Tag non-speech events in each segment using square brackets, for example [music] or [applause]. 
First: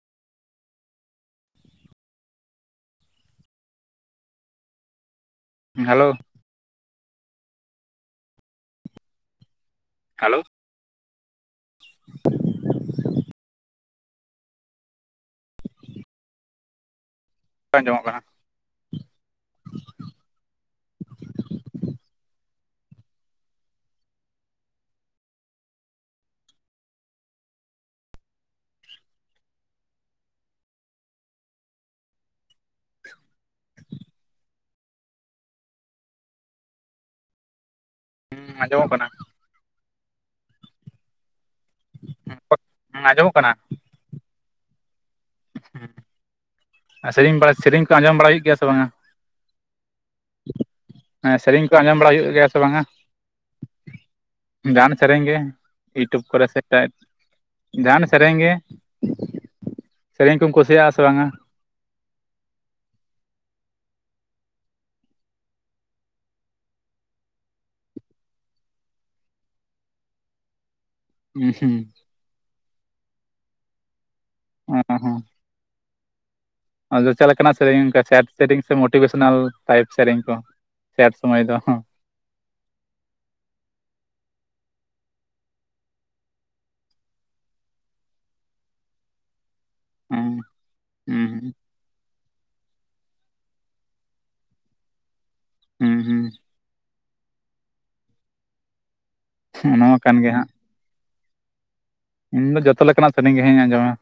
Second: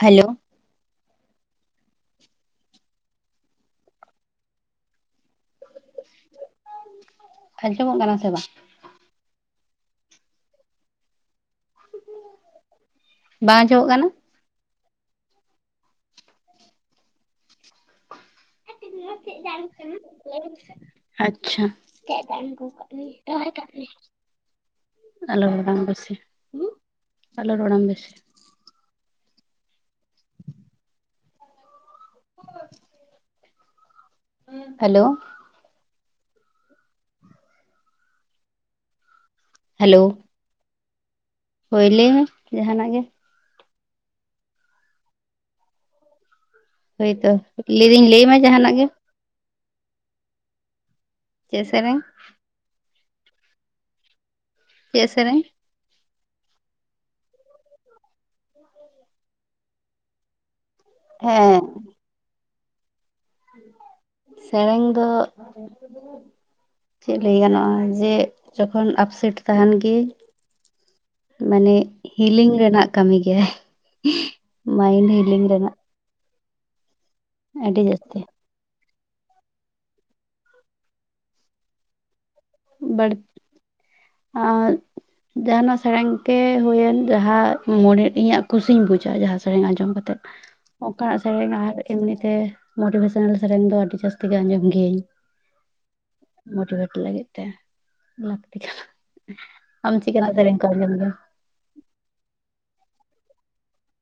Hello! Hello ᱟᱸᱡᱚᱢᱚᱜ ᱠᱟᱱᱟ ᱥᱮ ᱵᱟᱝ? ᱦᱟᱞᱳ ᱵᱟᱝ ᱪᱚᱜᱚᱜ ᱠᱟᱱᱟ? ᱟᱸᱡᱚᱢᱚᱜ ᱠᱟᱱᱟ᱾ ᱱᱚᱣᱟ ᱪᱮᱜ ᱨᱟᱱ ᱠᱟᱱᱟ ᱞᱟᱹᱭ ᱢᱮᱥᱮ ᱟᱪᱪᱷᱟ ᱪᱮᱜ ᱨᱟᱱ ᱟᱜᱩ ᱜᱟᱜ ᱢᱮ ᱛᱟᱼᱛᱟ ᱢᱮ ᱟᱞᱳ ᱨᱚᱲᱟᱝ ᱵᱮᱥᱤ ᱦᱩᱸ ᱟᱞᱳ ᱨᱚᱲᱟᱝ ᱵᱮᱥᱤ [inaudible] ᱦᱮᱞᱳ ᱦᱩᱸ ᱟᱸᱡᱚᱢᱚᱜ ᱠᱟᱱᱟ᱾ ᱦᱮᱞᱳ ᱦᱳᱭ ᱞᱟᱹᱭ ᱢᱮ ᱡᱟᱦᱟᱱᱟᱜ ᱜᱮ ᱟᱸᱡᱚᱢᱚᱜ ᱠᱟᱱᱟ ᱦᱳᱭᱛᱚ ᱥᱮᱨᱮᱧ ᱵᱟᱲᱟ ᱥᱮᱨᱮᱧ ᱠᱚ ᱞᱟᱹᱭᱫᱟᱹᱧ ᱟᱸᱡᱚᱢ ᱞᱟᱹᱭ ᱵᱟᱲᱟ ᱢᱮ ᱦᱩᱭᱩᱜ ᱜᱮᱭᱟ ᱥᱮ ᱡᱟᱦᱟᱱᱟᱜ ᱵᱟᱝᱟ ᱜᱮ ᱦᱮᱸ ᱥᱮᱨᱮᱧ ᱠᱚ ᱟᱸᱡᱚᱢ ᱵᱟᱲᱟ ᱦᱩᱭᱩᱜ ᱜᱮᱭᱟ ᱥᱮ ᱵᱟᱝᱟ ᱡᱟᱦᱟᱱᱟᱜ ᱥᱮᱨᱮᱧ ᱜᱮ ᱤᱭᱩᱴᱩᱵᱽ ᱠᱚᱨᱮ ᱥᱮ ᱡᱟᱦᱟᱱ ᱥᱮᱨᱮᱧ ᱜᱮ ᱥᱮᱨᱮᱧ ᱠᱚᱢ ᱠᱩᱥᱟ ᱥᱟ ᱵᱟᱝ ᱟ ᱦᱮᱸ ᱥᱮᱨᱮᱧ ᱫᱚ ᱪᱮᱫ ᱞᱟᱹᱭ ᱜᱟᱱᱚᱜᱼᱟ ᱡᱮ ᱡᱚᱠᱷᱚᱱ ᱟᱯᱥᱮᱴ ᱛᱟᱦᱮᱱ ᱜᱮᱭᱟᱹᱧ ᱢᱟᱱᱮ ᱦᱤᱞᱤᱝ ᱨᱮᱱᱟᱜ ᱠᱟᱹᱢᱤ ᱜᱮᱭᱟᱭ ᱚ ᱢᱟᱭᱤᱱ ᱦᱚᱸ ᱦᱤᱞᱤᱧ ᱨᱮᱱᱟᱜ ᱟᱫᱚ ᱪᱮᱫ ᱞᱮᱠᱟᱱᱟᱜ ᱟᱹᱰᱤ ᱥᱮᱨᱮᱧ ᱡᱟᱹᱥᱛᱤ ᱥᱮᱴ ᱥᱮᱨᱮᱧ ᱥᱮ ᱢᱳᱴᱤᱵᱷᱮᱥᱚᱱᱟᱞ ᱴᱟᱭᱤᱯ ᱥᱮᱨᱮᱧ ᱠᱚ ᱥᱮᱴ ᱥᱚᱢᱚᱭ ᱫᱚ ᱵᱟᱹᱲ ᱟᱸ ᱡᱟᱦᱟᱱᱟᱜ ᱥᱮᱨᱮᱧ ᱜᱮ ᱦᱩᱭᱮᱱ ᱡᱟᱦᱟᱸ ᱢᱚᱱᱮ ᱤᱧᱟᱹᱜ ᱠᱩᱥᱤᱧ ᱵᱩᱡᱟ ᱡᱟᱦᱟᱸ ᱥᱮᱨᱮᱧ ᱟᱸᱡᱚᱢ ᱠᱟᱛᱮᱜ ᱦᱩᱸ ᱚᱠᱟᱱᱟᱜ ᱥᱮᱨᱮᱧ ᱟᱨ ᱮᱢᱱᱤ ᱛᱮ ᱢᱳᱴᱤᱵᱷᱮᱥᱚᱱᱟᱞ ᱥᱮᱨᱮᱧ ᱫᱚ ᱟᱹᱰᱤ ᱡᱟᱹᱥᱛᱤ ᱜᱮ ᱟᱸᱡᱚᱢ ᱜᱮᱤᱭᱟᱹᱧ ᱦᱩᱸ ᱦᱩᱸ ᱢᱳᱴᱤᱵᱷᱮᱴ ᱞᱟᱹᱜᱤᱫ ᱛᱮ ᱞᱟᱹᱠᱛᱤ ᱠᱟᱱᱟ ᱚᱱᱟ ᱟᱢ ᱢᱟ ᱠᱟᱱ ᱪᱤᱠᱱᱟ ᱜᱮ ᱦᱟᱸᱜ ᱥᱮᱨᱮᱧ ᱠᱚᱢ ᱟᱡᱚᱢ ᱜᱮᱭᱟ ᱤᱧ ᱫᱚ ᱡᱚᱛᱚ ᱞᱮᱠᱟᱱᱟᱜ ᱥᱮᱨᱮᱧ ᱜᱮ ᱦᱮ ᱟᱡᱚᱢᱟ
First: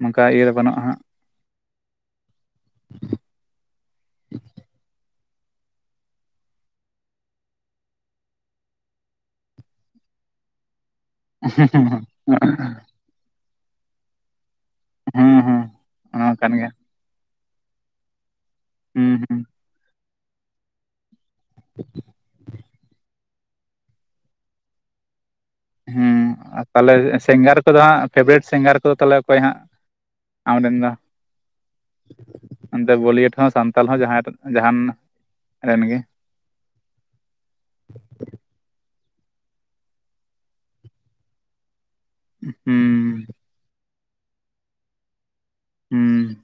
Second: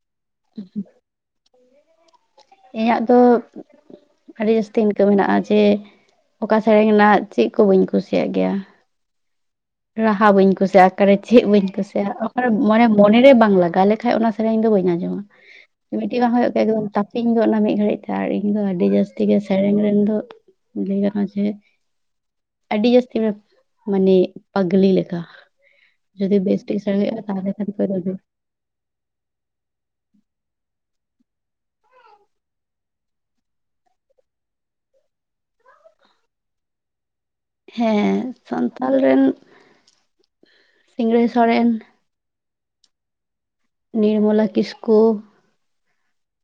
ᱱᱚᱝᱠᱟ ᱤᱭᱟᱹ ᱫᱚ ᱵᱟᱹᱱᱩᱜ ᱦᱟᱸᱜ ᱤᱧᱟᱹᱜ ᱫᱚ ᱟᱹᱰᱤ ᱡᱟᱹᱥᱛᱤ ᱤᱱᱠᱟᱹ ᱢᱮᱱᱟᱜᱼᱟ ᱡᱮ ᱚᱠᱟ ᱥᱮᱨᱮᱧ ᱨᱮᱱᱟᱜ ᱪᱮᱫ ᱠᱚ ᱵᱟᱹᱧ ᱠᱩᱥᱤᱭᱟᱜ ᱜᱮᱭᱟ ᱨᱟᱦᱟ ᱵᱟᱹᱧ ᱠᱩᱥᱤᱭᱟᱜᱼᱟ ᱚᱠᱟᱨᱮ ᱪᱮᱫ ᱵᱟᱹᱧ ᱠᱩᱥᱤᱭᱟᱜᱼᱟ ᱚᱠᱟᱨᱮ ᱢᱚᱱᱮ ᱢᱚᱱᱮᱨᱮ ᱵᱟᱝ ᱞᱟᱜᱟᱣ ᱞᱮᱠᱷᱟᱡ ᱚᱱᱟ ᱤᱧ ᱫᱚ ᱵᱟᱹᱧ ᱟᱡᱚᱢᱟ ᱦᱩᱸ ᱦᱩᱸ ᱢᱤᱫᱴᱤᱡ ᱚᱱᱟ ᱢᱟ ᱵᱟᱝ ᱠᱟᱱ ᱦᱩᱭᱩᱜ ᱜᱮᱭᱟ ᱮ ᱛᱟᱯᱤᱧ ᱜᱚᱫ ᱮᱱᱟ ᱢᱤᱫ ᱜᱷᱟᱹᱲᱤᱡ ᱛᱮ ᱤᱧ ᱫᱚ ᱟᱹᱰᱤ ᱦᱩᱸ ᱡᱟᱹᱥᱛᱤ ᱦᱩᱸ ᱜᱮ ᱥᱮᱨᱮᱧ ᱨᱮᱱ ᱫᱚ ᱞᱟᱹᱭ ᱜᱟᱱᱚᱜ-ᱟ ᱡᱮ ᱟᱹᱰᱤ ᱡᱟᱹᱥᱛᱤ ᱢᱟᱱᱮ ᱯᱟᱜᱽᱞᱤ ᱞᱮᱠᱟ ᱦᱮᱸ ᱡᱩᱫᱤ ᱵᱮᱥ ᱴᱷᱤᱠ ᱛᱟᱦᱚᱞᱮ ᱥᱮᱨᱮᱧ ᱦᱩᱭᱩᱜᱼᱟ ᱛᱟᱦᱚᱞᱮ ᱥᱤᱝᱜᱟᱨ ᱠᱷᱟᱱ ᱠᱚᱫᱚ ᱦᱟᱸᱜ ᱠᱚ ᱯᱷᱮᱵᱟᱨᱤᱴ ᱥᱤᱝᱜᱟᱨ ᱠᱚᱫᱚ ᱛᱟᱦᱚᱞᱮ ᱚᱠᱚᱭ ᱦᱟᱸᱜ ᱟᱢ ᱨᱮᱱ ᱫᱚ ᱚᱱᱛᱮ ᱵᱚᱞᱤᱭᱩᱰ ᱦᱚᱸ ᱥᱟᱱᱛᱟᱞ ᱦᱚᱸ ᱡᱟᱦᱟᱸ ᱡᱟᱦᱟᱱ ᱨᱮᱱ ᱜᱮ ᱦᱮᱸ ᱥᱟᱱᱛᱟᱞ ᱨᱮᱱ ᱥᱤᱝᱨᱟᱹᱭ ᱥᱚᱨᱮᱱ ᱦᱩᱸ ᱱᱤᱨᱢᱚᱞᱟ ᱠᱤᱥᱠᱩ ᱦᱩᱸ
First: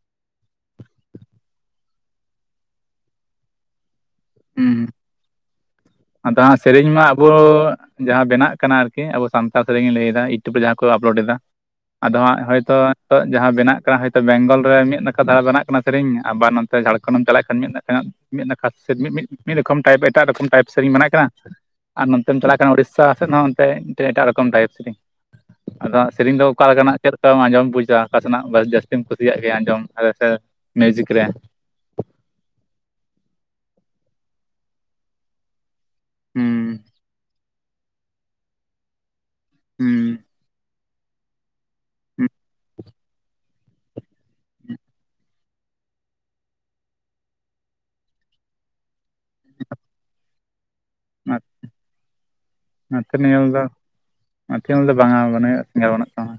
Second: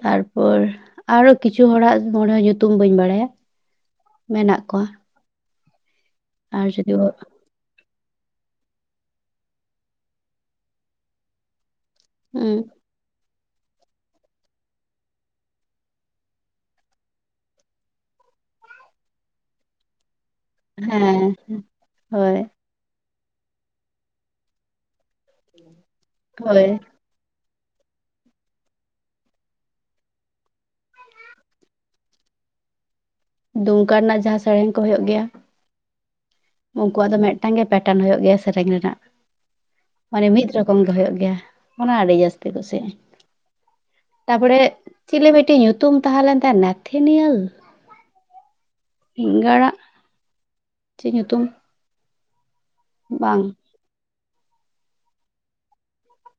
ᱛᱟᱨᱯᱚᱨ ᱟᱨᱦᱚ ᱠᱤᱪᱷᱩ ᱦᱚᱲᱟᱜ ᱢᱟᱱᱮ ᱧᱩᱛᱩᱢ ᱵᱟᱹᱧ ᱵᱟᱲᱟᱭᱟ ᱢᱮᱱᱟᱜ ᱦᱩᱸ ᱠᱚᱣᱟ ᱟᱫᱚ ᱟᱨ ᱥᱮᱨᱮᱧ ᱡᱩᱫᱤ ᱢᱟ ᱦᱩᱸ ᱟᱵᱚ ᱡᱟᱦᱟᱸ ᱵᱮᱱᱟᱜ ᱠᱟᱱᱟ ᱟᱨᱠᱤ ᱟᱵᱚ ᱥᱟᱱᱛᱟᱲ ᱥᱮᱨᱮᱧ ᱞᱟᱹᱭ ᱮᱫᱟ ᱤᱭᱩᱴᱩᱵᱽ ᱨᱮ ᱡᱟᱦᱟᱸ ᱠᱚ ᱟᱯᱞᱳᱰ ᱮᱫᱟ ᱟᱫᱚ ᱦᱟᱸᱜ ᱦᱳᱭᱛᱚ ᱡᱟᱦᱟᱸ ᱵᱮᱱᱟᱜ ᱠᱟᱱᱟ ᱦᱚᱭᱛᱚ ᱵᱮᱝᱜᱚᱞ ᱨᱮ ᱢᱤᱫ ᱱᱟᱠᱷᱟ ᱫᱷᱟᱨᱟ ᱵᱮᱱᱟᱜ ᱠᱟᱱᱟ ᱥᱮᱨᱮᱧ ᱟᱵᱟᱨ ᱱᱚᱛᱮ ᱡᱷᱟᱲᱠᱷᱚᱸᱰ ᱮᱢ ᱪᱟᱞᱟᱜ ᱠᱷᱟᱱ ᱢᱤᱫ ᱢᱤᱫ ᱱᱟᱠᱷᱟ ᱥᱮ ᱢᱤᱫ ᱨᱚᱠᱚᱢ ᱴᱟᱭᱤᱯ ᱮᱴᱟᱜ ᱨᱚᱠᱚᱢ ᱴᱟᱭᱤᱯ ᱥᱮᱨᱮᱧ ᱵᱮᱱᱟᱜ ᱠᱟᱱᱟ ᱦᱮᱸ ᱟᱨ ᱦᱳᱭ ᱱᱚᱛᱮᱢ ᱪᱟᱞᱟᱜ ᱠᱟᱱᱟ ᱩᱲᱤᱥᱥᱟ ᱥᱮᱫ ᱦᱚ ᱮᱴᱟᱜ ᱨᱚᱠᱚᱢ ᱴᱟᱭᱤᱯ ᱥᱮᱨᱮᱧ ᱟᱫᱚ ᱥᱮᱨᱮᱧ ᱫᱚ ᱦᱳᱭ ᱚᱠᱟᱞᱮᱠᱟᱱᱟᱜ ᱪᱮᱫᱠᱟᱢ ᱟᱡᱚᱢ ᱵᱩᱡᱟ ᱚᱠᱟ ᱥᱮᱱᱟᱜ ᱡᱟᱹᱥᱛᱤᱢ ᱠᱩᱥᱤᱭᱟᱜ ᱜᱮ ᱟᱡᱚᱢ ᱥᱮ ᱢᱤᱭᱩᱡᱤᱠ ᱨᱮ ᱫᱩᱢᱠᱟᱹ ᱨᱮᱱᱟᱜ ᱡᱟᱦᱟᱸ ᱥᱮᱨᱮᱧ ᱠᱚ ᱦᱩᱭᱩᱜ ᱜᱮᱭᱟ ᱦᱩᱸ ᱩᱱᱠᱩᱣᱟᱜ ᱫᱚ ᱢᱤᱫᱴᱟᱝ ᱢᱤᱫᱴᱟᱝ ᱜᱮ ᱯᱮᱴᱚᱱ ᱦᱩᱭᱩᱜ ᱜᱮᱭᱟ ᱥᱮᱨᱮᱧ ᱨᱮᱱᱟᱜ ᱦᱩᱸ ᱢᱟᱱᱮ ᱢᱤᱫ ᱨᱚᱠᱚᱢ ᱠᱚᱢ ᱫᱚ ᱦᱩᱭᱩᱜ ᱜᱮᱭᱟ ᱚᱱᱟ ᱟᱹᱰᱤ ᱡᱟᱹᱥᱛᱤ ᱠᱩᱥᱤᱭᱟᱜ ᱟᱹᱧ ᱛᱟᱯᱚᱨᱮ ᱪᱤᱞᱤ ᱢᱤᱫᱴᱤᱡ ᱧᱩᱛᱩᱢ ᱛᱟᱦᱮᱸ ᱞᱮᱱ ᱛᱟᱭᱟ ᱱᱟᱛᱷᱮᱱᱤᱭᱮᱞ ᱤᱜᱟᱲᱟᱜ ᱪᱮᱫ ᱧᱩᱛᱩᱢ ᱱᱚᱛᱮ ᱵᱟᱝ ᱧᱮᱞ ᱫᱚ ᱱᱚᱛᱮ ᱧᱮᱞ ᱫᱚ ᱵᱟᱝᱟ ᱵᱟᱱᱩᱭᱼᱟ ᱵᱟᱹᱱᱩᱜ ᱛᱟᱭᱟ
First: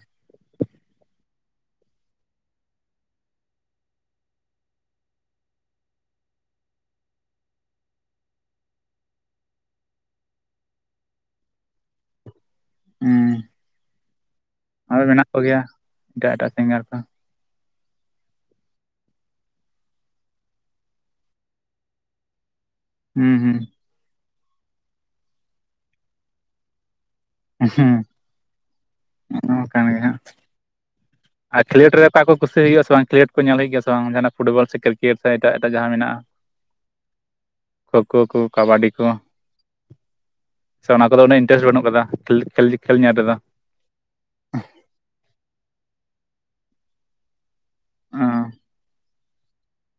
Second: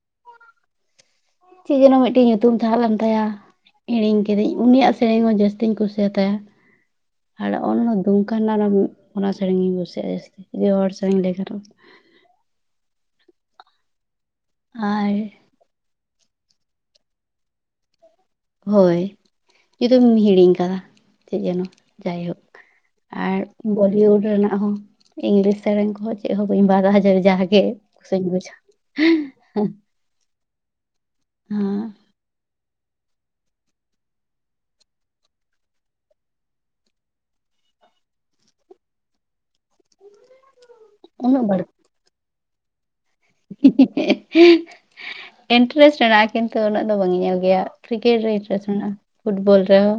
ᱪᱮᱫ ᱡᱮᱱᱚ ᱢᱤᱫᱴᱮᱡ ᱧᱩᱛᱩᱢ ᱛᱟᱦᱮᱸ ᱞᱮᱱ ᱛᱟᱭᱟ ᱦᱤᱲᱤᱧ ᱠᱤᱫᱟᱹᱧ ᱩᱱᱤᱭᱟᱜ ᱥᱮᱨᱮᱧ ᱦᱚᱸ ᱡᱟᱹᱥᱛᱤᱧ ᱠᱩᱥᱤᱭᱟᱛᱟᱭᱟ ᱟᱨ ᱚᱱ ᱫᱩᱢᱠᱟ ᱨᱮᱱᱟᱜ ᱚᱱᱟ ᱥᱮᱨᱮᱧ ᱜᱤᱧ ᱠᱩᱥᱤᱭᱟᱜᱼᱟ ᱡᱟᱹᱥᱛᱤ ᱡᱮ ᱦᱚᱲ ᱥᱮᱨᱮᱧ ᱞᱟᱹᱭᱠᱷᱟᱱ [inaudible] ᱦᱮᱸ ᱟᱨᱦᱚ ᱟᱨ ᱢᱮᱱᱟᱜ ᱠᱚᱜᱮᱭᱟ ᱮᱴᱟᱜ ᱮᱴᱟᱜ ᱥᱤᱝᱜᱟᱨ ᱠᱚ ᱦᱳᱭ ᱡᱩᱫᱤᱢ ᱦᱤᱲᱤᱧ ᱠᱟᱫᱟ ᱪᱮᱫ ᱡᱮᱱᱚ ᱡᱟᱭᱦᱳᱠ ᱦᱩᱸ ᱟᱨ ᱦᱩᱸ ᱵᱚᱞᱤᱭᱩᱰ ᱨᱮᱱᱟᱜ ᱦᱚᱸ ᱤᱝᱞᱤᱥ ᱥᱮᱨᱮᱧ ᱠᱚᱦᱚᱸ ᱪᱮᱫ ᱦᱚᱸ ᱵᱟᱹᱧ ᱵᱟᱫᱷᱟᱭᱟ ᱡᱮ ᱡᱟᱦᱟᱹ ᱜᱮ ᱦᱩᱸ ᱠᱩᱥᱤᱧ ᱵᱩᱪᱟ ᱚᱱᱠᱟᱱ ᱜᱮ ᱦᱟᱸᱜ ᱟᱨ ᱠᱷᱮᱞᱳᱰ ᱨᱮ ᱚᱠᱟ ᱠᱚ ᱠᱩᱥᱤ ᱦᱩᱭᱩᱜᱼᱟ ᱥᱮ [inaudible] ᱠᱷᱮᱞᱳᱰ ᱠᱚ ᱧᱮᱞ ᱦᱩᱭᱩᱜ ᱜᱮᱭᱟ ᱥᱮ ᱵᱟᱝ ᱡᱟᱦᱱᱟᱜ ᱯᱷᱩᱴᱵᱚᱞ ᱥᱮ ᱠᱨᱤᱠᱮᱴ ᱥᱮ ᱮᱴᱟᱜ ᱮᱴᱟᱜ ᱡᱟᱦᱟᱸ ᱢᱮᱱᱟᱜᱼᱟ ᱠᱷᱳᱸ ᱠᱷᱳᱸ ᱠᱚ ᱠᱟᱵᱟᱰᱤ ᱠᱚ ᱥᱮ ᱚᱱᱟ ᱠᱚᱫᱚ ᱩᱱᱟᱹᱜ ᱤᱱᱴᱟᱨᱮᱥᱴ ᱵᱟᱹᱱᱩᱜ ᱠᱟᱫᱟ ᱠᱷᱟᱞᱤ ᱠᱷᱟᱞᱤ ᱤᱱᱴᱟᱨᱮᱥᱴ ᱢᱮᱱᱟᱜ-ᱟ ᱠᱤᱱᱛᱩ ᱩᱱᱟᱹᱜ ᱫᱚ ᱵᱟᱝ ᱤᱧ ᱧᱮᱞ ᱜᱮᱭᱟ ᱠᱨᱤᱠᱮᱴ ᱚ ᱨᱮ ᱤᱱᱴᱟᱨᱮᱥᱴ ᱢᱮᱱᱟᱜᱼᱟ ᱯᱷᱩᱴᱵᱚᱞ ᱨᱮᱦᱚᱸ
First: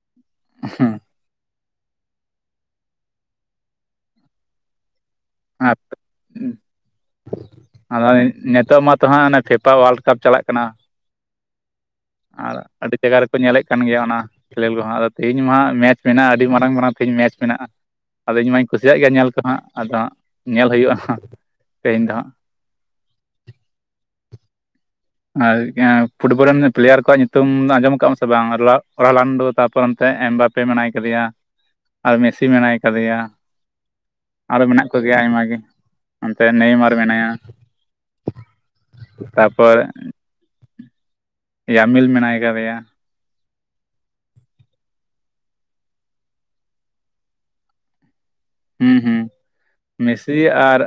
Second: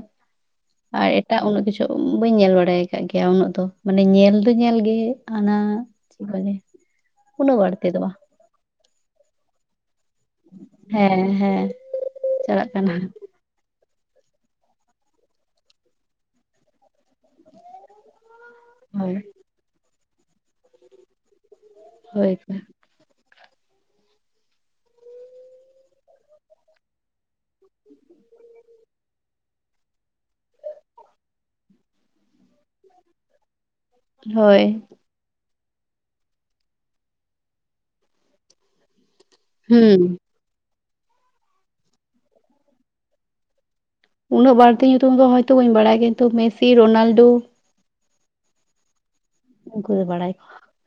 ᱦᱩᱸ ᱟᱨ ᱮᱴᱟᱜ ᱩᱱᱟᱹᱜ ᱠᱤᱪᱷᱩ ᱛᱚ ᱵᱟᱹᱧ ᱧᱮᱞ ᱵᱟᱲᱟᱭ ᱟᱠᱟᱫ ᱜᱮᱭᱟ ᱩᱱᱟᱹᱜ ᱫᱚ ᱢᱟᱱᱮ ᱧᱮᱞ ᱫᱚ ᱧᱮᱞ ᱜᱮ ᱟᱱᱟ ᱟᱨ ᱪᱮᱫ ᱵᱚᱞᱮ ᱩᱱᱟᱹᱜ ᱵᱟᱹᱲᱛᱤ ᱫᱚ ᱟᱫᱚ ᱵᱟᱝ ᱱᱤᱛᱚᱜ ᱢᱟᱛᱚ ᱦᱟᱸᱜ ᱚᱱᱟ ᱯᱷᱮᱯᱟ ᱚᱣᱟᱞᱰ ᱨᱟᱠᱟᱵ ᱪᱟᱞᱟᱜ ᱠᱟᱱᱟ ᱦᱮᱸ ᱦᱮᱸ ᱟᱨ ᱪᱟᱞᱟᱜ ᱟᱹᱰᱤ ᱠᱟᱱᱟ ᱡᱟᱭᱜᱟ ᱨᱮᱠᱚ ᱧᱮᱞᱮᱫ ᱠᱟᱱ ᱜᱮᱭᱟ ᱚᱱᱟ ᱠᱷᱮᱞᱮᱞ ᱨᱮᱦᱚ ᱟᱫᱚ ᱛᱮᱦᱤᱧ ᱢᱟ ᱦᱟᱸᱜ ᱢᱮᱪ ᱢᱮᱱᱟᱜᱼᱟ ᱟᱹᱰᱤ ᱢᱟᱨᱟᱝ ᱢᱟᱨᱟᱝ ᱛᱮᱦᱮᱧ ᱢᱮᱪ ᱢᱮᱱᱟᱜᱼᱟ ᱟᱫᱚ ᱤᱧ ᱢᱟᱧ ᱠᱩᱥᱤᱭᱟᱜ ᱜᱮᱭᱟ ᱦᱳᱭ ᱧᱮᱞ ᱠᱚᱦᱚᱸ ᱦᱟᱸᱜ ᱟᱫᱚ ᱧᱮᱞ ᱦᱩᱭᱩᱜᱼᱟ ᱛᱮᱦᱮᱧ ᱫᱚ ᱦᱟᱸᱜ ᱦᱳᱭ ᱛᱚ ᱟᱨ [inaudible] ᱯᱷᱩᱴᱵᱚᱞ ᱨᱮᱱ ᱯᱞᱮᱭᱟᱨ ᱠᱚᱣᱟᱜ ᱧᱩᱛᱩᱢ ᱟᱸᱡᱚᱢ ᱠᱟᱜ ᱟᱢ ᱥᱮ ᱵᱟᱝ ᱨ ᱞᱟᱱᱰᱩ ᱛᱟᱯᱚᱨ ᱚᱱᱛᱮ ᱮᱢ ᱵᱟᱯᱮ ᱢᱮᱱᱟᱭ ᱠᱟᱫᱮᱭᱟ ᱟᱨ ᱢᱮᱥᱤ ᱢᱮᱱᱟᱭ ᱠᱟᱫᱮᱭᱟ ᱦᱳᱭ ᱟᱨᱦᱚ ᱢᱮᱱᱟᱜ ᱠᱚᱜᱮᱭᱟ ᱟᱭᱢᱟ ᱜᱮ ᱚᱱᱛᱮ ᱱᱮᱭᱢᱟᱨ ᱢᱮᱱᱟᱭᱟ ᱛᱟᱯᱚᱨ ᱦᱩᱸ ᱭᱟᱢᱤᱞ ᱢᱮᱱᱟᱭ ᱠᱟᱫᱮᱭᱟ ᱩᱱᱟᱹᱜ ᱵᱟᱹᱲᱛᱤ ᱧᱩᱛᱩᱢᱫᱚ ᱦᱚᱭᱛᱳ ᱵᱟᱹᱧ ᱵᱟᱲᱟᱭᱟ ᱠᱤᱱᱛᱩ ᱢᱮᱥᱤ ᱨᱳᱱᱟᱞᱰᱳ ᱦᱮᱸ ᱦᱩᱸ ᱩᱱᱠᱩ ᱫᱚ ᱵᱟᱲᱟᱭ ᱢᱮᱥᱤᱤ ᱠᱚᱣᱟ ᱟᱨ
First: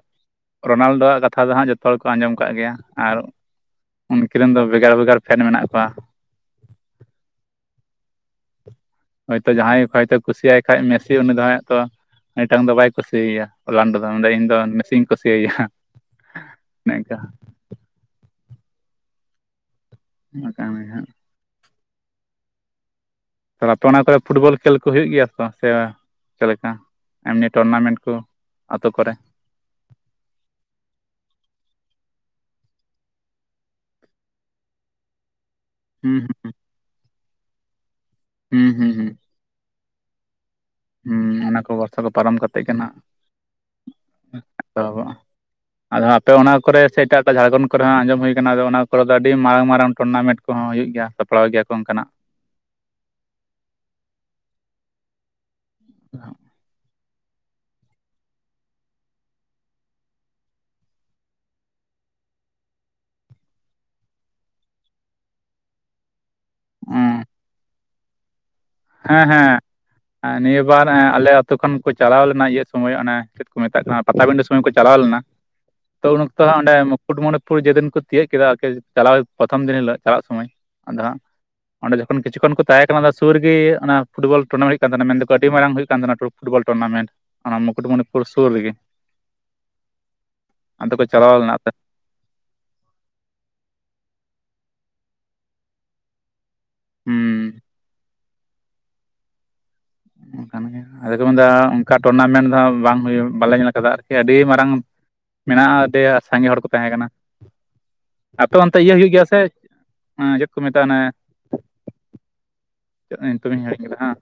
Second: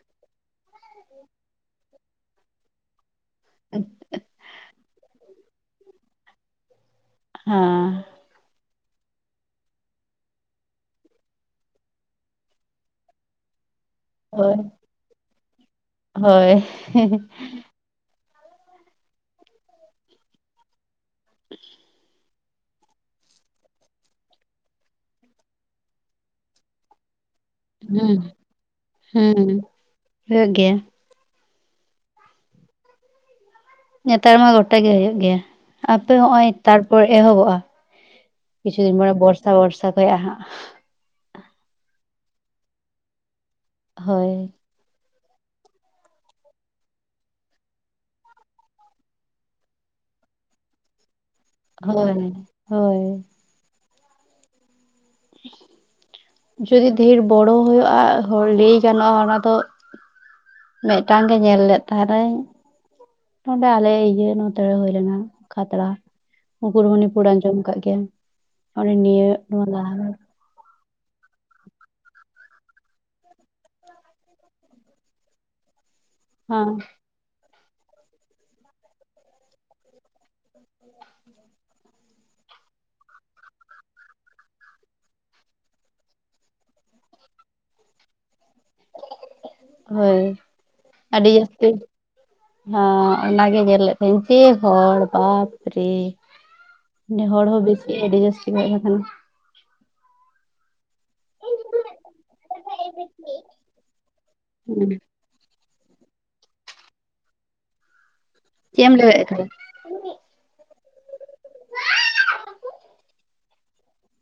ᱨᱳᱱᱟᱞᱰᱳ ᱟᱜ ᱠᱟᱛᱷᱟ ᱫᱚ ᱦᱟᱸᱜ ᱡᱷᱚᱛᱚ ᱦᱚᱲ ᱠᱚ ᱟᱸᱡᱚᱢ ᱠᱟᱜ ᱜᱮᱭᱟ ᱟᱨ ᱩᱱᱠᱤᱨ ᱨᱮᱱ ᱫᱚ ᱵᱷᱮᱜᱟᱨ ᱵᱷᱮᱜᱟᱨ ᱯᱷᱮᱱ ᱢᱮᱱᱟᱜ ᱠᱚᱣᱟ ᱦᱮᱸ ᱦᱚᱭᱛᱳ ᱡᱟᱦᱟᱸᱭ ᱦᱚᱭᱛᱳ ᱠᱩᱥᱤᱭᱟᱭ ᱠᱷᱟᱡ ᱢᱮᱥᱤ ᱩᱱᱤ ᱫᱚ ᱦᱚᱭ ᱛᱚ ᱢᱤᱫᱴᱟᱝ ᱫᱚ ᱵᱟᱭ ᱠᱩᱥᱤᱭᱟᱭᱭᱟ ᱞᱟᱱᱰ ᱫᱚ ᱱᱚᱰᱮ ᱤᱧ ᱦᱳᱭ ᱫᱚ ᱢᱮᱤᱥᱤᱧ ᱠᱩᱥᱤᱭᱟᱭᱟ ᱦᱳᱭ ᱱᱮᱝᱠᱟ ᱚᱱᱟᱠᱟ ᱢᱮ ᱦᱮ ᱛᱟᱦᱟᱞᱮ ᱟᱯᱮ ᱚᱱᱟ ᱠᱚᱨᱮ ᱯᱷᱩᱴᱵᱚᱞ ᱠᱷᱮᱞ ᱠᱚ ᱦᱩᱭᱩᱜ ᱜᱮᱭᱟ ᱛᱚ ᱥᱮ ᱪᱮᱫ ᱞᱮᱠᱟ ᱮᱢᱱᱤ ᱴᱩᱨᱱᱟᱢᱮᱱᱴ ᱦᱩᱸ ᱠᱚ ᱟᱛᱳ ᱠᱚᱨᱮ ᱦᱩᱸ ᱦᱩᱭᱩᱜ ᱜᱮᱭᱟ ᱱᱮᱛᱟᱨ ᱢᱟ ᱜᱚᱴᱟ ᱜᱮ ᱦᱩᱭᱩᱜ ᱜᱮᱭᱟ ᱟᱯᱮ ᱦᱩᱸ ᱦᱚᱸᱜᱼᱚᱭ ᱛᱟᱨᱯᱚᱨ ᱮᱦᱚᱵᱚᱜᱼᱟ ᱦᱩᱸ ᱠᱤᱪᱷᱩ ᱫᱤᱱ ᱢᱚᱨᱮ ᱵᱚᱨᱥᱟ ᱵᱚᱨᱥᱟ ᱠᱷᱚᱡ ᱦᱟᱸᱜ ᱦᱮᱸ ᱚᱱᱟ ᱠᱚ ᱵᱚᱨᱥᱟ ᱠᱚ ᱯᱟᱨᱚᱢ ᱠᱟᱛᱮᱫ ᱜᱮ ᱱᱟᱜ ᱦᱳᱭ ᱮᱛᱚᱦᱚᱵᱚᱜᱼᱟ [inaudible] ᱟᱫᱚ ᱟᱯᱮ ᱚᱱᱟ ᱠᱚᱨᱮ ᱥᱮ ᱮᱴᱟᱜ ᱮᱴᱟᱜ ᱡᱷᱟᱲᱠᱷᱚᱸᱰ ᱠᱚᱨᱮ ᱦᱚᱸ ᱟᱸᱡᱚᱢ ᱦᱩᱭ ᱠᱟᱱᱟ ᱟᱫᱚ ᱚᱱᱟ ᱠᱚᱨᱮ ᱫᱚ ᱟᱹᱰᱤ ᱢᱟᱨᱟᱝ ᱢᱟᱨᱟᱝ ᱴᱩᱨᱱᱟᱢᱮᱱᱴ ᱠᱚᱦᱚᱸ ᱦᱩᱭᱩᱜ ᱜᱮᱭᱟ ᱥᱟᱯᱲᱟᱣ ᱜᱮᱭᱟ ᱠᱚ ᱚᱱᱠᱟᱱᱟᱜ ᱦᱳᱭ ᱦᱳᱭ [inaudible] ᱡᱩᱫᱤ ᱰᱷᱮᱨ ᱵᱚᱲᱚ ᱦᱩᱭᱩᱜᱼᱟ ᱞᱮᱭ ᱜᱟᱱᱚᱜᱼᱟ ᱚᱱᱟ ᱫᱚ [unintelligible] [unintelligible] ᱢᱤᱫᱴᱟᱝ ᱜᱮ ᱧᱮᱞ ᱞᱮᱫ ᱛᱟᱦᱮᱱᱤᱧ ᱱᱚᱸᱰᱮ ᱟᱞᱮ ᱤᱭᱟᱹ ᱱᱚᱛᱮᱨᱮ ᱦᱩᱭᱞᱮᱱᱟ ᱠᱷᱟᱛᱲᱟ ᱢᱩᱠᱩᱴᱢᱩᱱᱤᱯᱩᱨ ᱟᱸᱡᱚᱢ ᱠᱟᱜ ᱜᱮᱭᱟᱢ ᱚᱱᱮ ᱦᱮᱸ ᱱᱤᱭᱟᱹ ᱱᱚᱣᱟ ᱞᱟᱦᱟ ᱦᱮᱸ ᱱᱤᱭᱟᱹ ᱮᱵᱟᱨ ᱟᱞᱮ ᱟᱹᱛᱩ ᱠᱷᱚᱱ ᱠᱚ ᱪᱟᱞᱟᱣ ᱞᱮᱱᱟ ᱤᱭᱟᱹ ᱥᱚᱢᱚᱭ ᱚᱱᱮ ᱪᱮᱫ ᱠᱚ ᱢᱮᱛᱟᱜ ᱠᱟᱱᱟ ᱯᱟᱴᱟᱵᱤᱸᱰᱟᱹ ᱥᱚᱢᱚᱭ ᱠᱚ ᱪᱟᱞᱟᱣ ᱞᱮᱱᱟ [inaudible] ᱛᱚ ᱩᱱ ᱚᱠᱛᱚ ᱦᱮᱸ ᱚᱸᱰᱮ ᱢᱩᱠᱩᱴᱢᱩᱱᱤ ᱯᱩᱨ ᱡᱮᱫᱤᱱ ᱠᱚ ᱛᱤᱭᱳᱟᱹᱜ ᱠᱮᱫᱟ ᱪᱟᱞᱟᱣ ᱯᱨᱚᱛᱷᱚᱢ ᱫᱤᱱ ᱦᱤᱞᱳᱜ ᱪᱟᱞᱟᱜ ᱥᱚᱢᱚᱭ ᱟᱫᱚ ᱦᱟᱸᱜ ᱚᱸᱰᱮ ᱡᱚᱠᱷᱚᱱ ᱠᱤᱪᱩᱚᱱ ᱠᱚ ᱛᱟᱦᱮᱸ ᱠᱟᱱᱟ ᱥᱩᱨ ᱨᱮ ᱚᱱᱟ ᱯᱷᱩᱴᱵᱚᱞ ᱴᱩᱨᱢᱮᱱᱴ ᱦᱩᱭᱩᱜ ᱠᱟᱱ ᱛᱟᱦᱮᱱᱟ ᱢᱮᱱ ᱫᱚᱠᱚ ᱟᱹᱰᱤ ᱢᱟᱨᱟᱝ ᱦᱩᱭᱩᱜ ᱠᱟᱱ ᱛᱟᱦᱮᱱᱟ ᱯᱷᱩᱴᱵᱚᱞ ᱴᱩᱨᱱᱟᱢᱮᱱᱴ ᱚᱱᱟ ᱢᱩᱠᱩᱴᱢᱩᱱᱤᱯᱩᱨ [inaudible] ᱦᱳᱭ ᱟᱫᱚ ᱠᱚ ᱟᱹᱰᱤ ᱪᱟᱞᱟᱣ ᱞᱮᱱᱟ ᱡᱟᱹᱥᱛᱤ ᱦᱮ ᱚ ᱜᱮ ᱧᱮᱞ ᱮᱫ ᱛᱟᱦᱮᱱ ᱯᱮ ᱦᱚᱲ ᱵᱟᱯ ᱨᱮ ᱱᱮ ᱦᱩᱸ ᱦᱚᱲ ᱦᱚᱸ ᱵᱮᱥ ᱴᱤ [unintelligible] ᱚᱱᱠᱟᱱ ᱜᱮ ᱟᱫᱚ ᱠᱚ ᱢᱮᱱ ᱮᱫᱟ ᱚᱱᱠᱟ ᱴᱩᱨᱱᱟᱢᱮᱱᱴ ᱫᱚᱜ ᱵᱟᱝ ᱦᱩᱭᱩᱜ ᱵᱟᱞᱮ ᱧᱮᱞ ᱠᱟᱫᱟ ᱟᱨᱠᱤ ᱟᱹᱰᱤ ᱢᱟᱨᱟᱝ ᱢᱮᱱᱟᱜᱼᱟ ᱟᱹᱰᱤ ᱥᱟᱸᱜᱮ ᱦᱚᱲ ᱠᱚ ᱛᱟᱦᱮᱸ ᱠᱟᱱᱟ ᱟᱯᱮ ᱚᱱᱛᱮ ᱪᱮᱫ ᱤᱭᱟᱹ ᱮᱢ ᱦᱩᱭᱩᱜ ᱜᱮᱭᱟ ᱞᱟᱹᱭᱮᱫ ᱥᱮ ᱛᱟᱦᱮᱸ ᱪᱮᱫ ᱠᱚ ᱢᱮᱛᱟᱜᱼᱟ ᱚᱱᱮ ᱪᱮᱱ ᱧᱩᱛᱩᱢ ᱤᱧ ᱦᱤᱲᱤᱧ ᱠᱟᱫᱟ ᱦᱟᱸᱜ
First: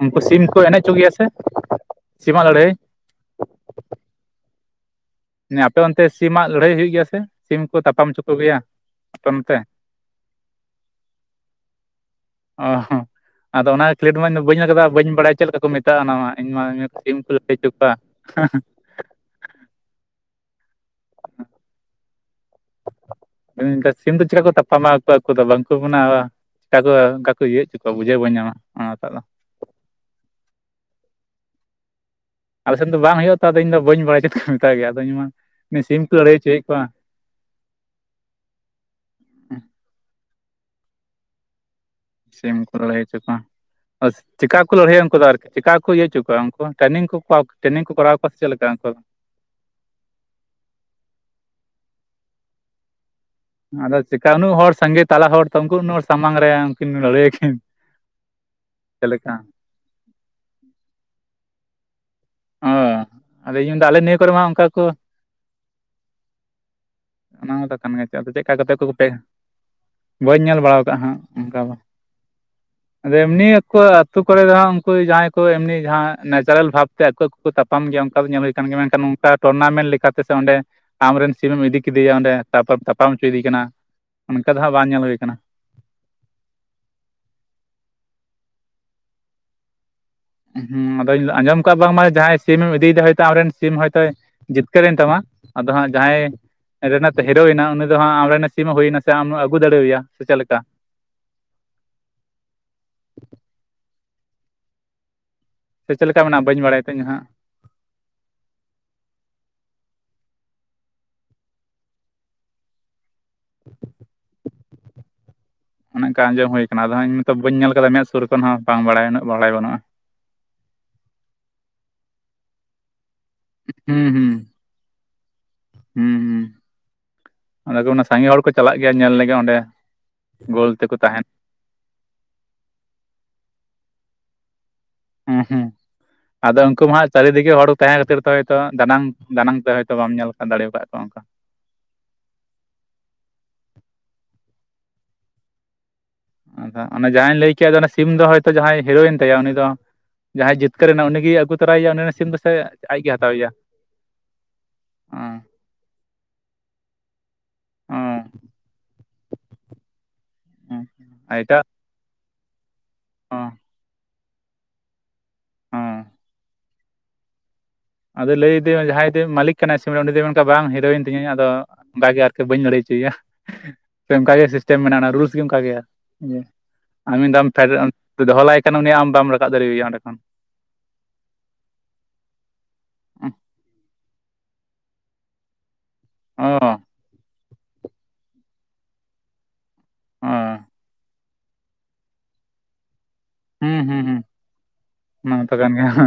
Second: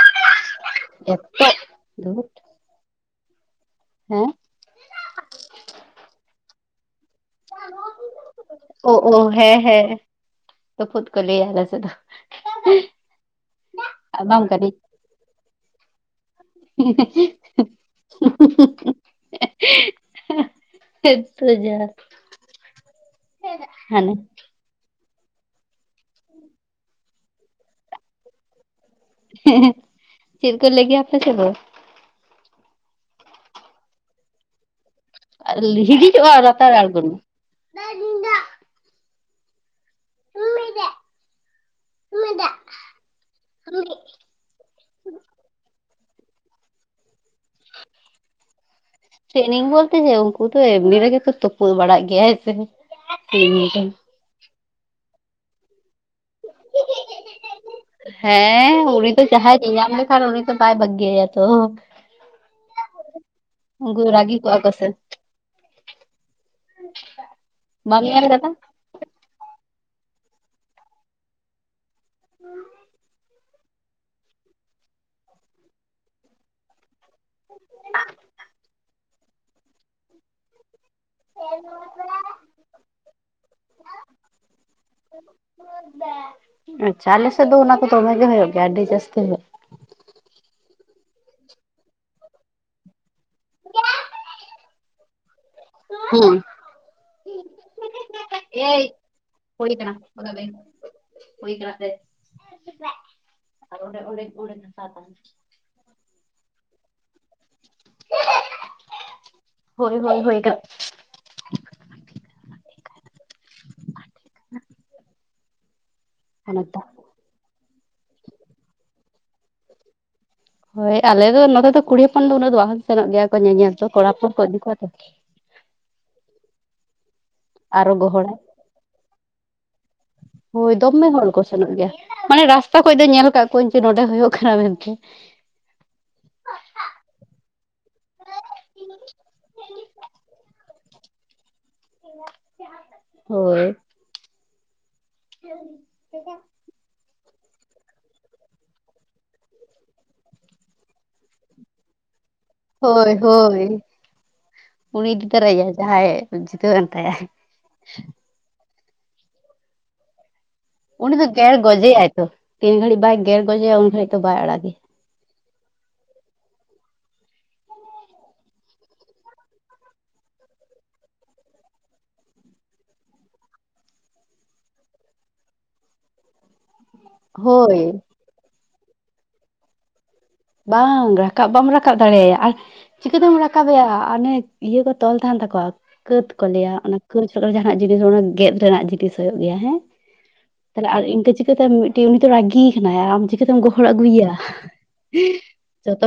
ᱩᱱᱠᱩ ᱥᱤᱢ ᱠᱚ ᱮᱱᱮᱡ ᱦᱚᱪᱚ ᱜᱮᱭᱟ ᱥᱮ ᱮᱛᱚ ᱥᱤᱢ ᱫᱷᱩᱴ ᱞᱟᱹᱲᱦᱟᱹᱭ ᱦᱮᱸ ᱦᱮᱸ ᱟᱯᱮ ᱚᱱᱛᱮ ᱥᱤᱢᱟᱜ ᱞᱟᱹᱲᱦᱟᱹᱭ ᱦᱩᱭᱩᱜ ᱜᱮᱭᱟ ᱥᱤᱢ ᱠᱚ ᱛᱟᱯᱟᱢ ᱦᱚᱪᱚ ᱠᱚ ᱜᱮᱭᱟ ᱟᱯᱮ ᱚᱱᱚᱛᱮ ᱛᱩᱯᱩᱛ ᱠᱚ ᱞᱟᱹᱭᱟ ᱟᱞᱮ ᱥᱮᱫ ᱫᱚ ᱚ ᱦᱚᱸ ᱟᱫᱚ ᱚᱱᱟ ᱠᱷᱮᱞᱳᱰ ᱢᱟᱧ ᱟᱢᱟᱢ ᱵᱟᱹᱧ ᱞ ᱟᱠᱟᱫᱟ ᱠᱟᱹᱱᱟᱹᱧ ᱵᱟᱹᱧ ᱵᱟᱲᱟᱭᱟ ᱪᱮᱫ ᱞᱮᱠᱟ ᱠᱚ ᱢᱮᱛᱟᱜᱼᱟ ᱚᱱᱟ ᱢᱟ ᱤᱧᱢᱟ ᱴᱤᱢ ᱠᱚ ᱞᱟᱹᱭ ᱦᱚᱪᱚ ᱠᱚᱣᱟ ᱦᱮᱸ ᱪᱮᱫ ᱩᱛᱩ ᱡᱟ? ᱤᱧᱠᱟ. ᱦᱟᱱᱮ ᱥᱤᱢ ᱫᱚ ᱪᱤᱠᱟ. ᱠᱚ ᱛᱟᱯᱟᱢᱟ? ᱟᱠᱚ ᱫᱚ ᱵᱟᱝᱠᱚ ᱢᱟᱱᱟᱣᱟ ᱪᱮᱠᱟ ᱠᱚ ᱚᱱᱠᱟ ᱠᱚ ᱤᱭᱟᱹ ᱦᱚᱪᱚ ᱠᱚᱣᱟ ᱵᱩᱡᱷᱟᱹᱣ ᱵᱟᱹᱧ ᱧᱟᱢᱟ ᱚᱱᱟᱴᱟᱜ ᱫᱚ ᱦᱮᱸ ᱦᱮᱸᱦ ᱪᱮᱫ ᱠᱚ ᱞᱮ ᱜᱮᱭᱟ ᱟᱯᱮ ᱥᱮᱫ ᱫᱚ? ᱟᱞᱮ ᱥᱮᱫ ᱫᱚ ᱵᱟᱝ ᱦᱩᱭᱩᱜᱼᱟ ᱛᱚ ᱟᱫᱚ ᱤᱧᱫᱚ ᱵᱟᱹᱧ ᱵᱟᱲᱟᱭ ᱪᱮᱫ ᱠᱚ ᱢᱮᱛᱟ ᱜᱮᱭᱟ ᱥᱤᱢ ᱠᱚ ᱞᱟ. ᱲᱟᱹᱭ ᱦᱤᱸᱜᱤᱡᱚᱜᱼᱟ ᱦᱚᱪᱚᱭᱮᱫ ᱞᱟᱛᱟᱨ ᱠᱚᱣᱟ ᱟᱬᱜᱚᱱᱟ ᱦᱮᱸ ᱢᱤᱫ ᱫᱮᱜ ᱥᱤᱢ ᱠᱚ ᱞᱟᱹᱲᱦᱟᱹᱭ ᱦᱚᱪᱚ ᱠᱚᱣᱟ ᱟᱨ ᱪᱤᱠᱟ. ᱠᱚ ᱞᱟᱹᱲᱦᱟᱹᱭᱟ ᱩᱱᱠᱩ ᱫᱚ ᱟᱨᱠᱤ ᱪᱤᱠᱟ. ᱤᱭᱟᱹᱪᱚ ᱠᱚᱣᱟ ᱩᱱᱠᱩ ᱴᱨᱮᱱᱤᱝ ᱠᱚ ᱠᱚᱣᱟ ᱴᱨᱮᱱᱤᱝ ᱠᱚ ᱠᱚᱨᱟᱣ ᱠᱚᱣᱟ ᱥᱮ ᱪᱮᱫ ᱞᱮᱠᱟ ᱩᱱᱠᱩ ᱴᱨᱮᱱᱤᱝ ᱵᱚᱞᱛᱮ ᱡᱮ ᱩᱱᱠᱩ ᱫᱚ ᱮᱢᱱᱤ ᱨᱮᱜᱮ ᱛᱚ ᱛᱩᱯᱩᱫ ᱵᱟᱲᱟᱜ ᱜᱮᱭᱟᱭ ᱦᱮᱸ ᱦᱮᱸ ᱟᱫᱚ ᱪᱮᱠᱟ. ᱩᱱᱟᱹᱜ ᱦᱚᱲ ᱥᱟᱸᱜᱮ ᱛᱟᱞᱟ ᱦᱚᱲ ᱛᱚ ᱩᱱᱠᱩ ᱩᱱᱟᱹᱜ ᱦᱚᱲ ᱥᱟᱢᱟᱝ ᱨᱮ ᱩᱱᱠᱤᱱ ᱞᱟᱹᱲᱦᱟᱹᱭᱟᱠᱤᱱ? ᱦᱮᱸ ᱪᱮᱫ ᱩᱱᱤ ᱫᱚ ᱞᱮᱠᱟ ᱡᱟᱦᱟᱸᱭ ᱧᱟᱢ ᱞᱮᱠᱷᱟᱱ ᱩᱱᱤ ᱛᱚ ᱵᱟᱭ ᱵᱟᱹᱜᱤᱭᱟᱭᱟ ᱛᱚ ᱚ ᱟᱫᱚ ᱤᱧ ᱢᱮᱱᱫᱟ ᱟᱞᱮ ᱩᱱᱠᱩ ᱱᱤᱭᱟᱹ ᱠᱚᱨᱮ ᱨᱟᱹᱜᱤ ᱢᱟ ᱠᱚᱜᱼᱟ ᱚᱱᱠᱟ ᱠᱚ ᱥᱮ ᱚᱱᱟ ᱫᱚ ᱠᱟᱱ ᱵᱟᱢ ᱜᱮ ᱟᱫᱚ ᱧᱮᱞ ᱪᱮᱫ ᱠᱟᱫᱟ ᱞᱮᱠᱟ ᱠᱟᱛᱮ ᱠᱚᱯᱮ ᱵᱟᱹᱧ ᱧᱮᱞ ᱵᱟᱲᱟ ᱠᱟᱜ ᱦᱟᱸᱜ ᱚᱱᱠᱟ ᱫᱚ ᱦᱩᱸ ᱟᱫᱚ ᱮᱢᱱᱤ ᱟᱠᱚ ᱟᱛᱳ ᱠᱚᱨᱮ ᱫᱚ ᱦᱟᱸᱜ ᱩᱱᱠᱩ ᱡᱟᱦᱟᱸᱭ ᱠᱚ ᱮᱢᱱᱤ ᱡᱟᱦᱟᱸ ᱱᱮᱪᱟᱨᱮᱞ ᱵᱷᱟᱵ ᱛᱮ ᱟᱠᱚᱣᱟᱜ ᱠᱚᱠᱚ ᱛᱟᱯᱟᱢ ᱜᱮᱭᱟ ᱚᱱᱠᱟ ᱫᱚ ᱧᱮᱞ ᱦᱩᱭ ᱟᱠᱟᱱ ᱜᱮᱭᱟ ᱢᱮᱱᱠᱷᱟᱱ ᱚᱱᱠᱟ ᱴᱩᱨᱱᱟᱢᱮᱸᱴ ᱞᱮᱠᱟᱛᱮ ᱥᱮ ᱚᱸᱰᱮ ᱟᱢ ᱨᱮᱱ ᱥᱤᱢᱮᱢ ᱤᱫᱤ ᱠᱮᱫᱮᱭᱟ ᱚᱸᱰᱮ ᱛᱟᱯᱚᱨ ᱛᱟᱯᱟᱢ ᱦᱚᱪᱚ ᱭᱮᱫᱮ ᱠᱟᱱᱟ ᱚᱱᱠᱟ ᱫᱚ ᱦᱟᱸᱜ ᱵᱟᱝ ᱧᱮᱞ ᱦᱩᱭ ᱠᱟᱱᱟ ᱟᱪᱷᱟ ᱟᱞᱮ ᱥᱮ ᱫᱩ ᱚᱱᱟ ᱠᱚ ᱫᱚ ᱵᱟᱝ ᱜᱮ ᱦᱩᱭᱩᱜ ᱜᱮᱭ ᱜᱟᱰᱤ ᱡᱟᱹᱥᱛᱤ ᱦᱮᱸ ᱟᱫᱚᱧ ᱟᱸᱡᱚᱢ ᱠᱟᱜ ᱵᱟᱝᱢᱟ ᱡᱟᱦᱟᱸᱭ ᱥᱤᱢ ᱤᱫᱤᱭᱟᱛ ᱟᱢᱨᱮᱱ ᱥᱤᱢ ᱦᱚᱭᱛᱳ ᱡᱤᱛᱠᱟᱹᱨ ᱮᱱ ᱛᱟᱢᱟ ᱟᱫᱚ ᱦᱟᱸᱜ ᱦᱩᱸ ᱡᱟᱦᱟᱸᱭ ᱨᱮᱱᱟᱜ ᱦᱤᱨᱳᱭᱮᱱᱟ ᱩᱱᱤ ᱫᱚ ᱦᱟᱸᱜ ᱟᱢᱱ ᱥᱤᱢ ᱮᱭ ᱦᱩᱭᱱᱟ ᱥᱮ ᱟᱢ ᱟᱹᱜᱩ ᱦᱩᱭ ᱠᱟᱱᱟ ᱫᱟᱲᱮᱣᱟᱭᱟ ᱥᱮ ᱵᱟᱜᱟᱣ ᱪᱮᱫ ᱵᱟᱹᱧ ᱞᱮᱠᱟ? ᱦᱩᱭ ᱠᱟᱱᱟ ᱥᱮ ᱚᱸᱰᱮ ᱚᱸᱰᱮ ᱥᱮ ᱪᱮᱫ ᱞᱮᱠᱟ ᱢᱮᱱᱟᱜᱼᱟ ᱵᱟᱹᱧ ᱵᱟᱲᱟᱭᱟ ᱛᱚ ᱤᱧ ᱦᱟᱸᱜ ᱦᱳᱭ ᱦᱳᱭ ᱦᱳᱭ [inaudible] [unintelligible] [unintelligible] ᱚᱱᱮ ᱚᱱᱠᱟ ᱟᱸᱡᱚᱢ ᱦᱩᱭ ᱚᱱᱟᱛᱮ ᱟᱠᱟᱱᱟ ᱟᱫᱚ ᱤᱧ ᱱᱤᱛᱚᱜ ᱵᱟᱹᱧ ᱧᱮᱞ ᱠᱟᱫᱟ ᱢᱮᱥ ᱥᱩᱨ ᱠᱷᱚᱱ ᱦᱚᱸ ᱵᱟᱝ ᱵᱟᱲᱟᱭ ᱩᱱᱟᱹ ᱵᱟᱲᱟᱭ ᱵᱟᱹᱱᱩᱜᱼᱟ ᱦᱳᱭ ᱟᱞᱮ ᱫᱚ ᱱᱚᱛᱮ ᱫᱚ ᱠᱩᱲᱤ ᱦᱚᱯᱚᱱ ᱫᱚ ᱩᱱᱟᱹᱜ ᱫᱚ ᱵᱟᱝ ᱥᱮᱱᱚᱜ ᱜᱮᱭᱟ ᱧᱮᱧᱮᱞ ᱛᱚ ᱦᱩᱸ ᱠᱚᱲᱟ ᱦᱚᱯᱚᱱ ᱦᱩᱸ ᱠᱚ ᱤᱫᱤ ᱠᱚᱣᱟ ᱛᱚ ᱚᱸᱰᱮ ᱠᱚ ᱟᱨᱚ ᱥᱟᱸᱜᱮ ᱜᱚᱦᱚᱲᱟᱭ ᱦᱚᱲ ᱠᱚ ᱪᱟᱞᱟᱜ ᱜᱮᱭᱟ ᱧᱮᱞ ᱞᱮᱜᱮ ᱚᱸᱰᱮ ᱜᱳᱞ ᱦᱳᱭ ᱛᱮᱠᱚ ᱫᱚᱢᱮ ᱛᱟᱦᱮᱱ ᱦᱚᱲ ᱠᱚ ᱥᱮᱱᱚᱜ ᱜᱮᱭᱟ ᱢᱟᱱᱮ ᱨᱟᱥᱛᱟ ᱠᱷᱚᱱ ᱫᱚ ᱧᱮᱞ ᱠᱟᱜ ᱠᱚᱣᱟᱹᱧ ᱡᱮ ᱱᱚᱸᱰᱮ ᱦᱩᱭᱩᱜ ᱠᱟᱱᱟ ᱢᱮᱱᱛᱮ ᱦᱮᱸ ᱦᱮᱸ ᱟᱫᱚ ᱩᱱᱠᱩ ᱢᱟ ᱦᱟᱸᱜ ᱪᱟᱨᱮ ᱫᱤᱜᱮ ᱦᱚᱲ ᱠᱚ ᱛᱟᱦᱮᱸ ᱠᱷᱟᱹᱛᱤᱨ ᱛᱮ ᱫᱟᱱᱟᱝ ᱫᱟᱱᱟᱝ ᱛᱮ ᱵᱟᱢ ᱧᱮᱞ ᱫᱟᱲᱮᱠᱟᱫ ᱠᱚᱣᱟ ᱚᱱᱠᱟ ᱦᱳᱭ [inaudible] ᱚᱱᱟᱮ ᱡᱟᱦᱟᱸᱧ ᱞᱟᱹᱭ ᱥᱤᱢ ᱫᱚ ᱦᱚᱭᱛᱚ ᱡᱟᱦᱟᱸᱭ ᱦᱤᱨᱳᱭᱤᱱ ᱛᱟᱭᱟ ᱩᱱᱤ ᱫᱚ ᱡᱟᱦᱟᱸᱭ ᱡᱤᱛᱠᱟᱹᱨ ᱮᱱᱟ ᱩᱱᱤᱜᱮᱭ ᱟᱹᱜᱩ ᱛᱚᱨᱟᱭᱮ ᱟ ᱩᱱᱤ ᱥᱤᱢ ᱫᱚ ᱥᱮ ᱟᱡᱜᱮ ᱦᱳᱭ ᱦᱟᱛᱟᱣᱮᱭᱟ ᱦᱳᱭ ᱩᱱᱤ ᱤᱫᱤ ᱚᱸ ᱛᱟᱨᱟᱭᱮᱭᱟ ᱡᱟᱦᱟᱸᱭ ᱡᱤᱛᱟᱹᱣᱮᱱ ᱛᱟᱭᱟ [inaudible] ᱚᱸ ᱩᱱᱤ ᱫᱚ ᱟᱨ ᱜᱮᱨ ᱮᱴᱟᱜ ᱜᱚᱡᱮ ᱟᱭᱛᱚ ᱛᱤᱱ ᱜᱷᱟᱹᱲᱤᱡ ᱵᱟᱭ ᱜᱮᱨ ᱚᱸ ᱜᱚᱡᱮᱭᱟ ᱩᱱ ᱜᱷᱟᱹᱲᱤᱡ ᱛᱚ ᱵᱟᱭ ᱟᱲᱟᱜᱮᱭᱟ ᱟᱫᱚᱭ ᱞᱟᱹᱭ ᱟᱫᱮ ᱡᱟᱦᱟᱸᱭ ᱫᱚ ᱢᱟᱹᱞᱤᱠ ᱠᱟᱱᱟᱭ ᱥᱤᱢ ᱨᱮ ᱩᱱᱤ ᱫᱚᱭ ᱵᱟᱝ ᱦᱤᱨᱳᱭᱤᱱ ᱛᱤᱧ ᱟᱫᱚ ᱚᱱᱠᱟ ᱜᱮ ᱟᱨᱠᱤ ᱵᱟᱹᱧ ᱞᱟᱹᱲᱟᱹᱭ ᱚᱱᱠᱟᱜᱮ ᱥᱤᱥᱴᱮᱢ ᱢᱮᱱᱟᱜᱼᱟ ᱨᱩᱞᱥ ᱜᱮ ᱚᱱᱠᱟ ᱜᱮᱭᱟ ᱟᱢ ᱢᱤᱫ ᱫᱟᱢ ᱯᱷᱮᱰ ᱦᱳᱭ ᱫᱚᱦᱚ ᱞᱟᱭ ᱠᱟᱱᱟ ᱩᱱᱤᱭ ᱟᱢ ᱵᱟᱢ ᱨᱟᱠᱟᱵ ᱫᱟᱲᱮᱣᱟᱭᱟ ᱚᱸᱰᱮ ᱠᱷᱚᱱ ᱵᱟᱝ ᱨᱟᱠᱟᱵ ᱵᱟᱢ ᱨᱟᱠᱟᱵ ᱫᱟᱲᱮᱭᱟᱭᱟ ᱟᱨ ᱪᱤᱠᱟᱹᱛᱮᱢ ᱨᱟᱠᱟᱵᱮᱭᱟ ᱚᱱᱮ ᱤᱭᱟᱹ ᱠᱚ ᱛᱚᱞ ᱛᱟᱦᱮᱱ ᱛᱟᱠᱚᱣᱟ ᱠᱟᱹᱫ ᱠᱚ ᱚ ᱞᱟᱹᱭᱟ ᱚᱱᱟ ᱠᱟᱹᱡᱽ ᱡᱟᱦᱱᱟᱜ ᱡᱤᱱᱤᱥ ᱚᱱᱟ ᱜᱮᱫ ᱨᱮᱱᱟᱜ ᱡᱤᱱᱤᱥ ᱦᱩᱭᱩᱜ ᱜᱮᱭᱟ ᱦᱮᱸ ᱚ ᱛᱟᱦᱞᱮ ᱟᱨ ᱤᱱᱠᱟᱹ ᱪᱤᱠ ᱪᱤᱠᱟᱹᱛᱮ ᱢᱤᱫᱴᱤᱱ ᱩᱱᱤ ᱫᱚ ᱨᱟᱹᱜᱤ ᱠᱟᱱᱟᱭ ᱟᱢ ᱪᱤᱠᱟᱹᱛᱮᱢ ᱜᱚᱦᱚᱲ ᱟᱜᱩ ᱮᱭᱟ ᱢᱟ ᱛᱚ ᱠᱟᱱ ᱜᱮᱭᱟ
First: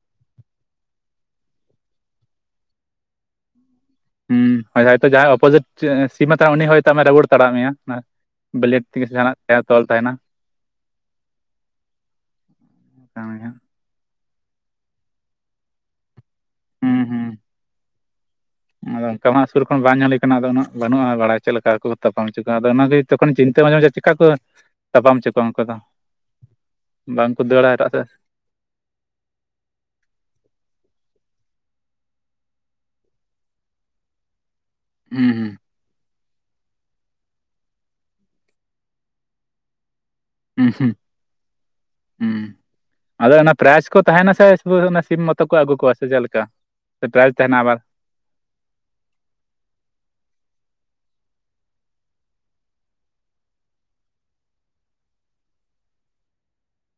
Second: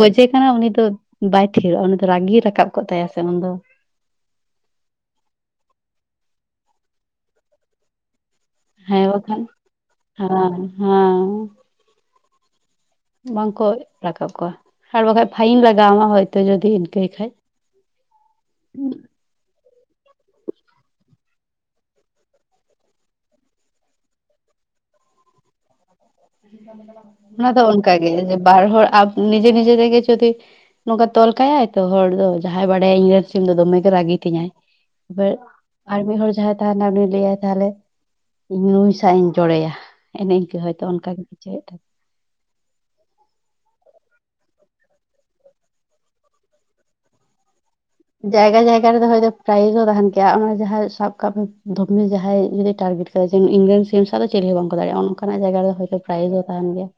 ᱜᱚᱡᱮ ᱠᱟᱱᱟ ᱩᱱᱤ ᱫᱚ ᱵᱟᱭ ᱛᱷᱤᱨᱚᱜᱼᱟ ᱩᱱᱤ ᱫᱚ ᱨᱟᱹᱜᱤ ᱨᱟᱠᱟᱵ ᱠᱚᱜ ᱛᱟᱭᱟ ᱥᱮ ᱩᱱᱤ ᱫᱚ ᱦᱮᱸ ᱦᱳᱭ ᱦᱚᱭᱛᱳ ᱡᱟᱦᱟᱸᱭ ᱚᱯᱳᱚᱡᱤᱴ ᱥᱤᱢ ᱛᱟᱦᱮ ᱩᱱᱤ ᱦᱚᱭᱛᱳ ᱟᱢᱮ ᱨᱟᱵᱳᱲ ᱛᱟᱲᱟ ᱢᱮᱭᱟ ᱵᱞᱮᱰ ᱦᱮᱸ ᱛᱮᱜᱮ ᱥᱮ ᱡᱟᱦᱟᱱᱟᱜ ᱵᱟᱠᱷᱟᱱ ᱛᱮ ᱛᱚᱞ ᱛᱟᱦᱮᱱᱟ ᱦᱮᱸ ᱦᱮᱸ ᱵᱟᱝᱠᱚ ᱨᱟᱠᱟᱵ ᱠᱚᱣᱟ ᱟᱨ ᱵᱟᱠᱟᱱ ᱯᱷᱟᱭᱤᱱ ᱞᱟᱜᱟᱢᱟ ᱦᱚᱭᱛᱳ ᱡᱚᱫᱤ ᱦᱩᱸ ᱤᱱᱠᱟᱹᱭ ᱦᱩᱸ ᱠᱷᱟᱱ [inaudible] ᱥᱩᱨ ᱠᱷᱚᱱ ᱵᱟᱝ ᱧᱮᱞ ᱦᱳᱭ ᱠᱟᱱᱟ ᱟᱫᱚ ᱩᱱᱟᱹᱜ ᱵᱟᱹᱱᱩᱜᱼᱟ ᱵᱟᱲᱟᱭ ᱪᱮᱫ ᱞᱮᱠᱟ ᱠᱚ ᱛᱟᱯᱟᱢ ᱦᱚᱪᱚ ᱠᱚᱣᱟ ᱟᱫᱚ ᱚᱱᱟᱜ ᱛᱚᱠᱷᱚᱱ ᱪᱤᱱᱛᱟᱹ ᱢᱟᱡᱮᱢᱟᱡᱷᱮ ᱪᱤᱠᱟ ᱠᱚ ᱛᱟᱯᱟᱢ ᱦᱚᱪᱚ ᱠᱚᱣᱟ ᱩᱱᱠᱟ ᱫᱚ ᱵᱟᱝᱠᱚ ᱚᱱᱟ ᱫᱚ ᱫᱟᱹᱲᱟ ᱮᱴᱟᱜ ᱚᱱᱠᱟ ᱥᱮᱫ ᱜᱮ ᱵᱟᱨ ᱦᱚᱲ ᱱᱤᱡᱮ ᱱᱤᱡᱮ ᱛᱮᱜᱮ ᱡᱩᱫᱤ ᱱᱚᱝᱠᱟ ᱛᱚᱞ ᱠᱟᱭᱟᱭ ᱛᱚ ᱦᱚᱲ ᱫᱚ ᱡᱟᱦᱟᱸᱭ ᱵᱟᱰᱟᱭᱟ ᱤᱧᱨᱮᱱ ᱥᱤᱢ ᱫᱚ ᱫᱚᱢᱮᱭ ᱨᱟᱹᱜᱤ ᱛᱤᱧᱟᱭ ᱦᱩᱸ ᱮᱵᱟᱨ ᱦᱩᱸ ᱟᱨ ᱢᱤᱫ ᱦᱚᱲ ᱡᱟᱦᱟᱸᱭ ᱛᱟᱦᱮᱱᱟ ᱩᱱᱤ ᱞᱟᱹᱭᱟᱭ ᱛᱟᱦᱚᱞᱮ ᱤᱧ ᱱᱩᱭ ᱥᱟᱶ ᱤᱧ ᱡᱚᱲᱮᱭᱟ ᱮᱱᱮ ᱤᱱᱠᱟᱹ ᱦᱩᱸ ᱚᱱᱠᱟ ᱜᱮ ᱵᱩᱡᱷᱟᱹᱣᱮᱫ ᱛᱟᱦᱮᱸ ᱟᱫᱚ ᱯᱨᱟᱭᱤᱡ ᱠᱚ ᱛᱟᱦᱮᱱᱟ ᱥᱮ ᱥᱤᱢ ᱢᱚᱛᱚ ᱠᱚ ᱟᱹᱜᱩ ᱠᱚᱣᱟ ᱥᱮ ᱪᱮᱞᱮᱠᱟ ᱥᱮ ᱯᱨᱟᱭᱤᱡ ᱛᱟᱦᱮᱱᱟ ᱟᱵᱟᱨ ᱡᱟᱭᱜᱟ ᱡᱟᱭᱜᱟ ᱨᱮᱫᱚ ᱦᱚᱭᱛᱚ ᱯᱨᱟᱭᱤᱡ ᱦᱚᱸ ᱛᱟᱦᱮᱱ ᱠᱮᱭᱟ ᱚᱱᱟ ᱡᱟᱦᱟᱸᱭ ᱥᱟᱵ ᱠᱟᱜ ᱢᱮ ᱡᱟᱦᱟᱸᱭ ᱡᱩᱫᱤ ᱤᱧ ᱨᱮᱱ ᱥᱤᱢ ᱥᱟᱶ ᱪᱮᱞᱮ ᱦᱚᱸ ᱵᱟᱝᱠᱚ ᱫᱟᱲᱮᱭᱟᱜᱼᱟ ᱚᱱᱠᱟᱱᱟᱜ ᱡᱟᱭᱜᱟ ᱨᱮ ᱦᱚᱭᱛᱳ ᱯᱨᱟᱭᱤᱡᱽ ᱦᱚᱸ ᱛᱟᱦᱮᱱ ᱜᱮᱭᱟ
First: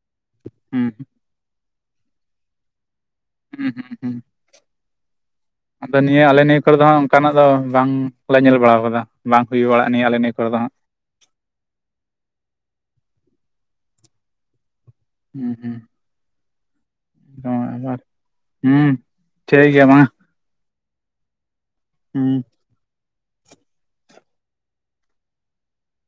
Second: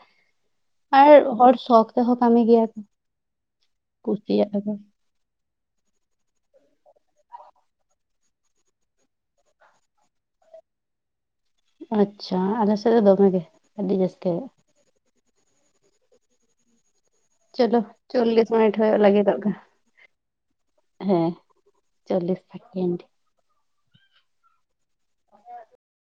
ᱦᱩᱸ ᱟᱨ ᱦᱚᱲ ᱥᱳᱠᱷ ᱛᱮᱦᱚᱸ ᱠᱟᱹᱢᱤ ᱜᱮᱭᱟ ᱦᱩᱸ ᱦᱩᱸ ᱦᱩᱸ ᱠᱩᱥᱤᱭᱟᱜ ᱟᱫᱚ ᱟᱫᱚ ᱱᱤᱭᱟᱹ ᱟᱞᱮ ᱱᱤᱭᱟᱹ ᱠᱚᱨᱮ ᱫᱚ ᱦᱟᱜ ᱚᱱᱠᱟᱱᱟᱜ ᱫᱚ ᱵᱟᱝᱞᱮ ᱧᱮᱞ ᱵᱟᱲᱟ ᱠᱟᱫᱟ ᱵᱟᱝ ᱦᱩᱭ ᱵᱟᱲᱟᱜᱼᱟ ᱱᱤᱭᱟᱹ ᱟᱞᱮ ᱱᱤᱭᱟᱹ ᱠᱚᱨᱮ ᱫᱚ ᱦᱟᱸᱜ ᱟᱪᱪᱷᱟ ᱟᱞᱮ ᱥᱮᱫ ᱫᱚ ᱫᱚᱢᱮᱜᱮ ᱟᱹᱰᱤ ᱡᱟᱹᱥᱛᱤ ᱦᱮᱸ ᱦᱮᱸ ᱪᱚᱞᱚ ᱪᱚᱞᱞᱤᱥ ᱢᱤᱱᱤᱴ ᱦᱩᱸ ᱦᱩᱭᱩᱜ ᱞᱟᱹᱜᱤᱫᱚᱜ ᱴᱷᱤᱠ ᱜᱮᱭᱟ ᱢᱟ ᱦᱮᱸ ᱦᱩᱸ ᱪᱚᱞᱞᱤᱥ ᱥᱮᱠᱮᱱᱰ